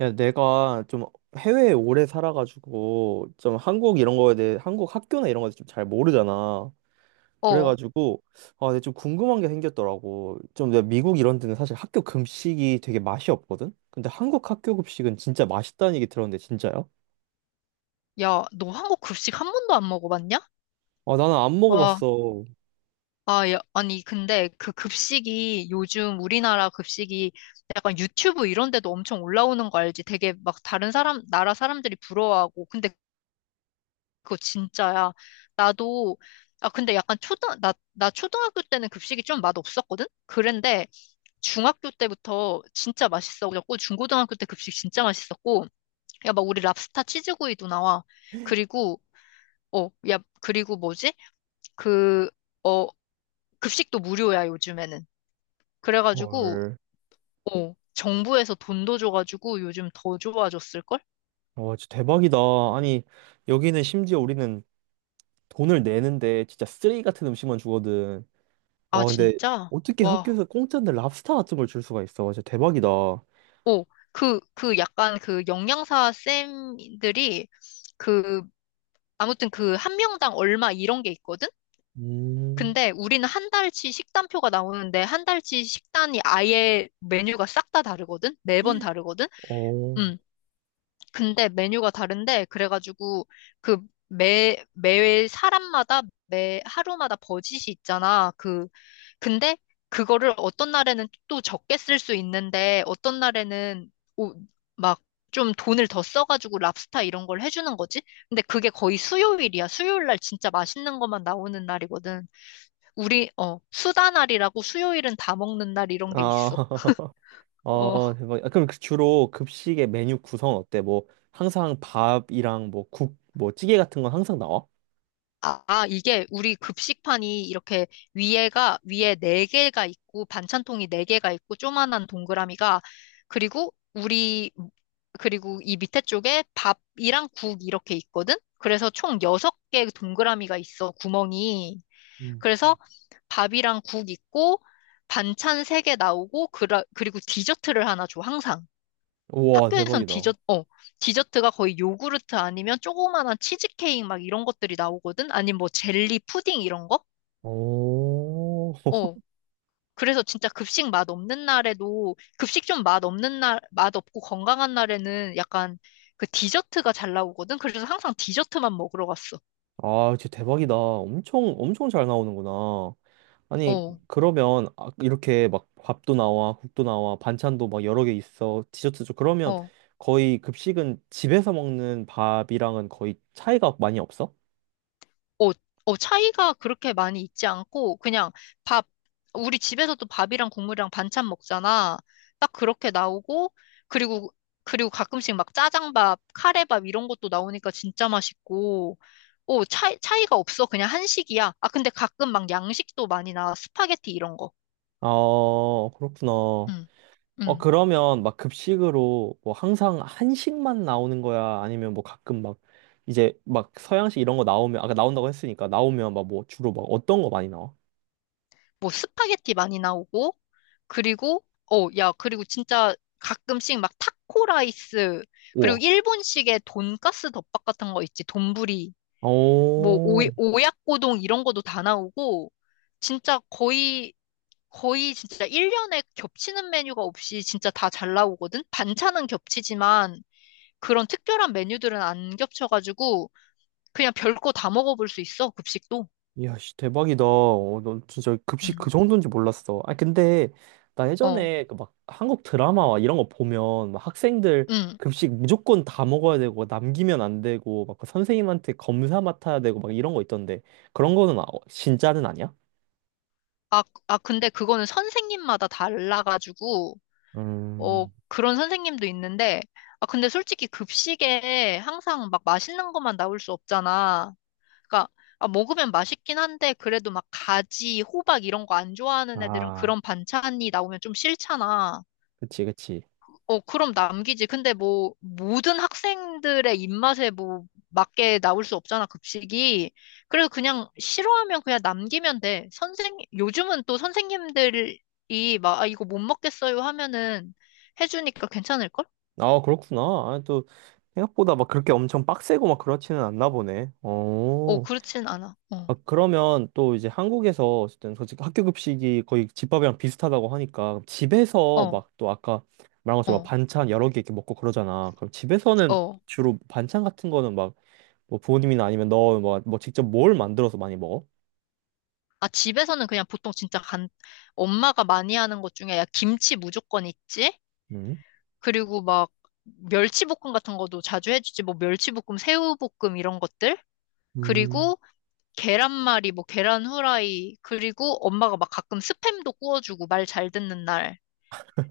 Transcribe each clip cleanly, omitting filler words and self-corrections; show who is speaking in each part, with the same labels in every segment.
Speaker 1: 야, 내가 좀 해외에 오래 살아가지고 좀 한국 이런 거에 대해 한국 학교나 이런 거에 좀 잘 모르잖아.
Speaker 2: 어,
Speaker 1: 그래가지고 아, 내가 좀 궁금한 게 생겼더라고. 좀 내가 미국 이런 데는 사실 학교 급식이 되게 맛이 없거든. 근데 한국 학교 급식은 진짜 맛있다는 얘기 들었는데 진짜요?
Speaker 2: 야, 너 한국 급식 한 번도 안 먹어봤냐?
Speaker 1: 아, 나는 안
Speaker 2: 와,
Speaker 1: 먹어봤어.
Speaker 2: 아, 야, 아니, 근데 그 급식이 요즘 우리나라 급식이 약간 유튜브 이런 데도 엄청 올라오는 거 알지? 되게 막 다른 사람, 나라 사람들이 부러워하고. 근데 그거 진짜야. 나도, 아, 근데 약간 나 초등학교 때는 급식이 좀 맛없었거든? 그런데 중학교 때부터 진짜 맛있어졌고, 중고등학교 때 급식 진짜 맛있었고, 야, 막 우리 랍스타 치즈구이도 나와. 그리고 어, 야, 그리고 뭐지? 그, 어, 급식도 무료야, 요즘에는. 그래가지고,
Speaker 1: 헐.
Speaker 2: 어, 정부에서 돈도 줘가지고 요즘 더 좋아졌을걸?
Speaker 1: 와, 진짜 대박이다. 아니, 여기는 심지어 우리는 돈을 내는데 진짜 쓰레기 같은 음식만 주거든.
Speaker 2: 아,
Speaker 1: 와, 근데
Speaker 2: 진짜?
Speaker 1: 어떻게
Speaker 2: 와,
Speaker 1: 학교에서 공짜인데 랍스타 같은 걸 줄 수가 있어. 진짜 대박이다.
Speaker 2: 어, 그, 그 약간 그 영양사 쌤들이 그, 아무튼 그 한 명당 얼마 이런 게 있거든?
Speaker 1: 음.
Speaker 2: 근데 우리는 한 달치 식단표가 나오는데 한 달치 식단이 아예 메뉴가 싹 다 다르거든? 매번 다르거든?
Speaker 1: 어.
Speaker 2: 응. 근데 메뉴가 다른데 그래가지고 그 매 사람마다 매 하루마다 버짓이 있잖아. 그 근데 그거를 어떤 날에는 또 적게 쓸 수 있는데 어떤 날에는 막 좀 돈을 더 써가지고 랍스타 이런 걸 해주는 거지. 근데 그게 거의 수요일이야. 수요일 날 진짜 맛있는 것만 나오는 날이거든. 우리 어 수다 날이라고 수요일은 다 먹는 날 이런 게
Speaker 1: 아,
Speaker 2: 있어. 어.
Speaker 1: 아, 대박. 아, 그럼 그 주로 급식의 메뉴 구성은 어때? 뭐, 항상 밥이랑 뭐, 국, 뭐, 찌개 같은 건 항상 나와?
Speaker 2: 아, 아, 이게 우리 급식판이 이렇게 위에가, 위에 네 개가 있고, 반찬통이 네 개가 있고, 조그만한 동그라미가, 그리고 우리, 그리고 이 밑에 쪽에 밥이랑 국 이렇게 있거든? 그래서 총 여섯 개 동그라미가 있어, 구멍이.
Speaker 1: 음.
Speaker 2: 그래서 밥이랑 국 있고, 반찬 세 개 나오고, 그리고 디저트를 하나 줘, 항상.
Speaker 1: 우와,
Speaker 2: 학교에선
Speaker 1: 대박이다.
Speaker 2: 디저트, 어, 디저트가 거의 요구르트 아니면 조그만한 치즈케이크 막 이런 것들이 나오거든? 아니면 뭐 젤리, 푸딩 이런 거?
Speaker 1: 오,
Speaker 2: 어. 그래서 진짜 급식 맛 없는 날에도, 급식 좀 맛 없는 날, 맛 없고 건강한 날에는 약간 그 디저트가 잘 나오거든? 그래서 항상 디저트만 먹으러 갔어.
Speaker 1: 아, 진짜 대박이다. 엄청, 엄청 잘 나오는구나. 아니,
Speaker 2: 어,
Speaker 1: 그러면 아, 이렇게 막 밥도 나와, 국도 나와, 반찬도 막 여러 개 있어, 디저트죠 그러면
Speaker 2: 어.
Speaker 1: 거의 급식은 집에서 먹는 밥이랑은 거의 차이가 많이 없어?
Speaker 2: 어, 어, 차이가 그렇게 많이 있지 않고, 그냥 밥, 우리 집에서도 밥이랑 국물이랑 반찬 먹잖아. 딱 그렇게 나오고, 그리고, 그리고 가끔씩 막 짜장밥, 카레밥 이런 것도 나오니까 진짜 맛있고, 어, 차이가 없어. 그냥 한식이야. 아, 근데 가끔 막 양식도 많이 나와. 스파게티 이런 거.
Speaker 1: 아, 그렇구나.
Speaker 2: 응,
Speaker 1: 어,
Speaker 2: 응.
Speaker 1: 그러면 막 급식으로 뭐 항상 한식만 나오는 거야? 아니면 뭐 가끔 막 이제 막 서양식 이런 거 나오면, 아까 나온다고 했으니까 나오면 막 뭐 주로 막 어떤 거 많이 나와?
Speaker 2: 뭐 스파게티 많이 나오고 그리고 어, 야, 그리고 진짜 가끔씩 막 타코 라이스 그리고
Speaker 1: 우와.
Speaker 2: 일본식의 돈가스 덮밥 같은 거 있지. 돈부리 뭐 오,
Speaker 1: 오.
Speaker 2: 오약고동 이런 것도 다 나오고 진짜 거의 거의 진짜 1년에 겹치는 메뉴가 없이 진짜 다 잘 나오거든. 반찬은 겹치지만 그런 특별한 메뉴들은 안 겹쳐가지고 그냥 별거 다 먹어볼 수 있어. 급식도.
Speaker 1: 이야, 씨, 대박이다. 어, 넌 진짜 급식 그
Speaker 2: 음.
Speaker 1: 정도인지 몰랐어. 아, 근데 나
Speaker 2: 어.
Speaker 1: 예전에 그 막 한국 드라마와 이런 거 보면 막 학생들
Speaker 2: 음.
Speaker 1: 급식 무조건 다 먹어야 되고 남기면 안 되고 막그 선생님한테 검사 맡아야 되고 막 이런 거 있던데 그런 거는 진짜는 아니야?
Speaker 2: 아, 아, 근데 그거는 선생님마다 달라가지고, 어,
Speaker 1: 음.
Speaker 2: 그런 선생님도 있는데, 아, 근데 솔직히 급식에 항상 막 맛있는 것만 나올 수 없잖아. 그러니까, 아, 먹으면 맛있긴 한데, 그래도 막 가지, 호박 이런 거 안 좋아하는 애들은
Speaker 1: 아,
Speaker 2: 그런 반찬이 나오면 좀 싫잖아.
Speaker 1: 그치, 그치.
Speaker 2: 어, 그럼 남기지. 근데 뭐, 모든 학생들의 입맛에 뭐, 맞게 나올 수 없잖아, 급식이. 그래서 그냥 싫어하면 그냥 남기면 돼. 선생, 요즘은 또 선생님들이 막, 아, 이거 못 먹겠어요 하면은 해주니까 괜찮을걸?
Speaker 1: 아, 그렇구나. 아, 또 생각보다 막 그렇게 엄청 빡세고 막 그렇지는 않나 보네.
Speaker 2: 어,
Speaker 1: 어.
Speaker 2: 그렇진 않아. 어,
Speaker 1: 아, 그러면 또 이제 한국에서 어쨌든 솔직히 학교 급식이 거의 집밥이랑 비슷하다고 하니까 집에서
Speaker 2: 어,
Speaker 1: 막 또 아까 말한 것처럼 막
Speaker 2: 어,
Speaker 1: 반찬 여러 개 이렇게 먹고 그러잖아. 그럼 집에서는
Speaker 2: 어.
Speaker 1: 주로 반찬 같은 거는 막 뭐 부모님이나 아니면 너 뭐 직접 뭘 만들어서 많이 먹어?
Speaker 2: 아, 집에서는 그냥 보통 진짜 간, 엄마가 많이 하는 것 중에 야, 김치 무조건 있지?
Speaker 1: 음.
Speaker 2: 그리고 막, 멸치볶음 같은 것도 자주 해주지. 뭐, 멸치볶음, 새우볶음 이런 것들?
Speaker 1: 음.
Speaker 2: 그리고 계란말이, 뭐 계란 후라이, 그리고 엄마가 막 가끔 스팸도 구워주고 말 잘 듣는 날.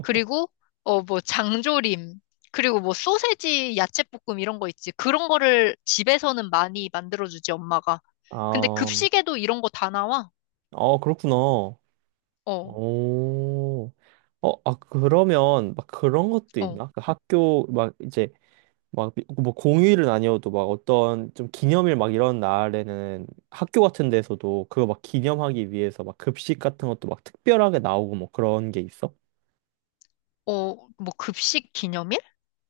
Speaker 2: 그리고 어 뭐 장조림, 그리고 뭐 소세지, 야채볶음 이런 거 있지. 그런 거를 집에서는 많이 만들어주지 엄마가. 근데
Speaker 1: 아,
Speaker 2: 급식에도 이런 거 다 나와.
Speaker 1: 아 그렇구나.
Speaker 2: 어,
Speaker 1: 오. 어, 아, 그러면 막 그런 것도
Speaker 2: 어,
Speaker 1: 있나? 그 학교 막 이제 막, 뭐 공휴일은 아니어도 막 어떤 좀 기념일 막 이런 날에는 학교 같은 데서도 그거 막 기념하기 위해서 막 급식 같은 것도 막 특별하게 나오고 뭐 그런 게 있어?
Speaker 2: 어, 뭐 급식 기념일?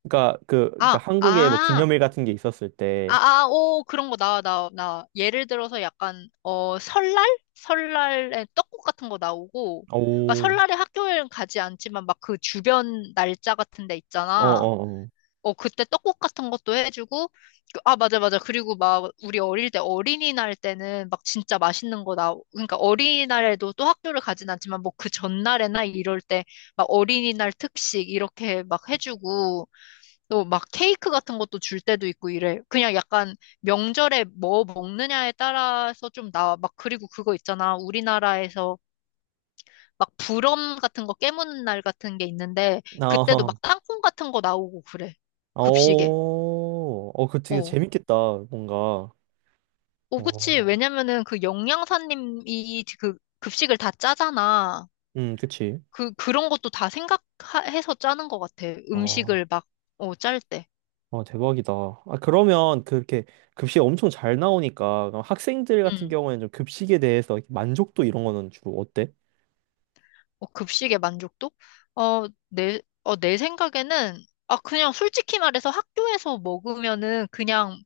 Speaker 1: 그러니까 그러니까
Speaker 2: 아,
Speaker 1: 한국에 뭐
Speaker 2: 아.
Speaker 1: 기념일 같은 게 있었을 때,
Speaker 2: 아, 아, 오, 그런 거 나와, 나와, 나와. 예를 들어서 약간, 어, 설날? 설날에 떡국 같은 거 나오고, 그러니까
Speaker 1: 오.
Speaker 2: 설날에 학교에는 가지 않지만 막 그 주변 날짜 같은 데
Speaker 1: 어,
Speaker 2: 있잖아.
Speaker 1: 어, 어.
Speaker 2: 어, 그때 떡국 같은 것도 해주고, 그- 아, 맞아, 맞아. 그리고 막 우리 어릴 때 어린이날 때는 막 진짜 맛있는 거 나오, 그러니까 어린이날에도 또 학교를 가진 않지만 뭐 그 전날에나 이럴 때 막 어린이날 특식 이렇게 막 해주고, 또 막 케이크 같은 것도 줄 때도 있고 이래. 그냥 약간 명절에 뭐 먹느냐에 따라서 좀 나와. 막 그리고 그거 있잖아. 우리나라에서 막 불엄 같은 거 깨무는 날 같은 게 있는데 그때도
Speaker 1: 어,
Speaker 2: 막 땅콩 같은 거 나오고 그래. 급식에.
Speaker 1: 어. 어, 그 되게
Speaker 2: 어.
Speaker 1: 재밌겠다, 뭔가.
Speaker 2: 어, 그치.
Speaker 1: 어.
Speaker 2: 왜냐면은 그 영양사님이 그 급식을 다 짜잖아.
Speaker 1: 그치.
Speaker 2: 그, 그런 것도 다 생각해서 짜는 것 같아.
Speaker 1: 어.
Speaker 2: 음식을 막, 어, 짤 때.
Speaker 1: 아 대박이다. 아, 그러면 그렇게 급식이 엄청 잘 나오니까 그럼 학생들 같은
Speaker 2: 응.
Speaker 1: 경우에는 좀 급식에 대해서 이렇게 만족도 이런 거는 주로 어때?
Speaker 2: 어, 급식의 만족도? 어, 내, 어, 내 생각에는, 아, 그냥 솔직히 말해서 학교에서 먹으면은 그냥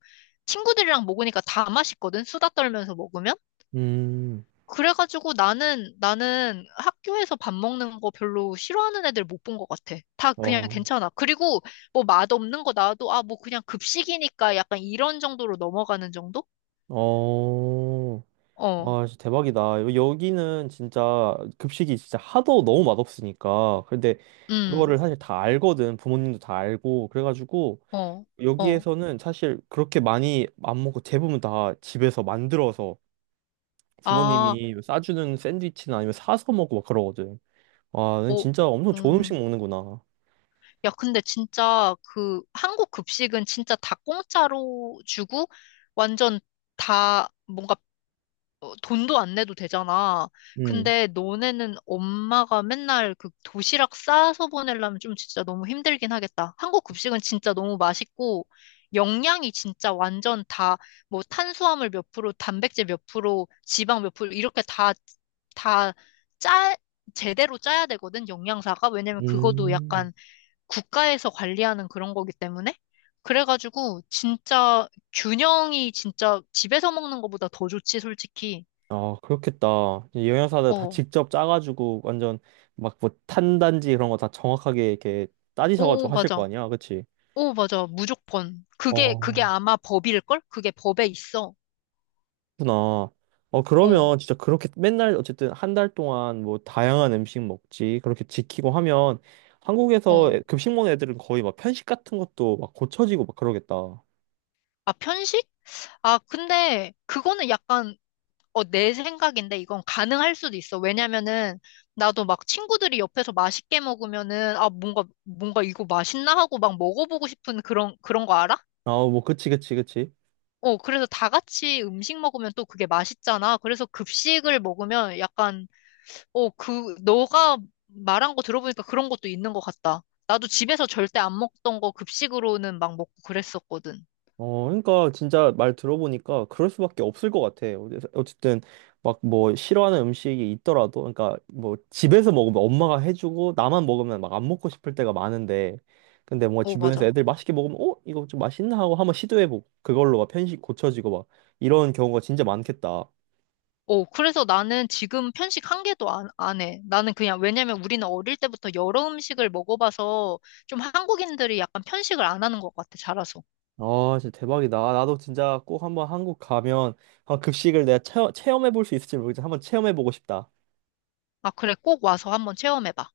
Speaker 2: 친구들이랑 먹으니까 다 맛있거든? 수다 떨면서 먹으면?
Speaker 1: 음.
Speaker 2: 그래가지고 나는 학교에서 밥 먹는 거 별로 싫어하는 애들 못 본 것 같아. 다 그냥
Speaker 1: 어.
Speaker 2: 괜찮아. 그리고 뭐 맛없는 거 나와도, 아, 뭐 그냥 급식이니까 약간 이런 정도로 넘어가는 정도?
Speaker 1: 어.
Speaker 2: 어,
Speaker 1: 와, 진짜 대박이다. 여기는 진짜 급식이 진짜 하도 너무 맛없으니까. 근데
Speaker 2: 음,
Speaker 1: 그거를 사실 다 알거든. 부모님도 다 알고. 그래가지고
Speaker 2: 어, 어.
Speaker 1: 여기에서는 사실 그렇게 많이 안 먹고 대부분 다 집에서 만들어서
Speaker 2: 아,
Speaker 1: 부모님이 뭐 싸주는 샌드위치나 아니면 사서 먹고 막 그러거든. 와, 넌
Speaker 2: 어,
Speaker 1: 진짜 엄청 좋은 음식
Speaker 2: 음.
Speaker 1: 먹는구나.
Speaker 2: 야, 근데 진짜 그 한국 급식은 진짜 다 공짜로 주고 완전 다 뭔가 어, 돈도 안 내도 되잖아.
Speaker 1: 음.
Speaker 2: 근데 너네는 엄마가 맨날 그 도시락 싸서 보내려면 좀 진짜 너무 힘들긴 하겠다. 한국 급식은 진짜 너무 맛있고 영양이 진짜 완전 다 뭐 탄수화물 몇 프로, 단백질 몇 프로, 지방 몇 프로 이렇게 다 다 짜 제대로 짜야 되거든, 영양사가. 왜냐면 그것도
Speaker 1: 음.
Speaker 2: 약간 국가에서 관리하는 그런 거기 때문에 그래가지고 진짜 균형이 진짜 집에서 먹는 것보다 더 좋지 솔직히.
Speaker 1: 아, 그렇겠다. 이 영양사들 다
Speaker 2: 어,
Speaker 1: 직접 짜가지고 완전 막 뭐 탄단지 그런 거 다 정확하게 이렇게 따지셔가지고
Speaker 2: 오
Speaker 1: 하실 거
Speaker 2: 맞아,
Speaker 1: 아니야, 그치?
Speaker 2: 오 맞아, 무조건 그게
Speaker 1: 어,
Speaker 2: 그게 아마 법일걸? 그게 법에 있어.
Speaker 1: 그렇구나. 어,
Speaker 2: 어,
Speaker 1: 그러면 진짜 그렇게 맨날 어쨌든 한 달 동안 뭐 다양한 음식 먹지, 그렇게 지키고 하면 한국에서
Speaker 2: 어.
Speaker 1: 급식 먹는 애들은 거의 막 편식 같은 것도 막 고쳐지고 막 그러겠다.
Speaker 2: 아 편식? 아 근데 그거는 약간 어, 내 생각인데 이건 가능할 수도 있어. 왜냐면은 나도 막 친구들이 옆에서 맛있게 먹으면은 아 뭔가 뭔가 이거 맛있나 하고 막 먹어보고 싶은 그런 거 알아?
Speaker 1: 아, 뭐, 그치, 그치, 그치.
Speaker 2: 어, 그래서 다 같이 음식 먹으면 또 그게 맛있잖아. 그래서 급식을 먹으면 약간, 어, 그, 너가 말한 거 들어보니까 그런 것도 있는 것 같다. 나도 집에서 절대 안 먹던 거 급식으로는 막 먹고 그랬었거든.
Speaker 1: 어, 그러니까 진짜 말 들어보니까 그럴 수밖에 없을 것 같아. 어쨌든 막 뭐 싫어하는 음식이 있더라도, 그러니까 뭐 집에서 먹으면 엄마가 해주고 나만 먹으면 막 안 먹고 싶을 때가 많은데, 근데 뭔가
Speaker 2: 어,
Speaker 1: 주변에서
Speaker 2: 맞아.
Speaker 1: 애들 맛있게 먹으면 어 이거 좀 맛있나 하고 한번 시도해보고 그걸로 막 편식 고쳐지고 막 이런 경우가 진짜 많겠다.
Speaker 2: 어, 그래서 나는 지금 편식 한 개도 안 해. 나는 그냥, 왜냐면 우리는 어릴 때부터 여러 음식을 먹어봐서 좀 한국인들이 약간 편식을 안 하는 것 같아, 자라서.
Speaker 1: 아, 진짜 대박이다. 아, 나도 진짜 꼭 한번 한국 가면 한번 급식을 내가 체험해볼 수 있을지 모르겠지만 한번 체험해보고 싶다.
Speaker 2: 아, 그래, 꼭 와서 한번 체험해봐.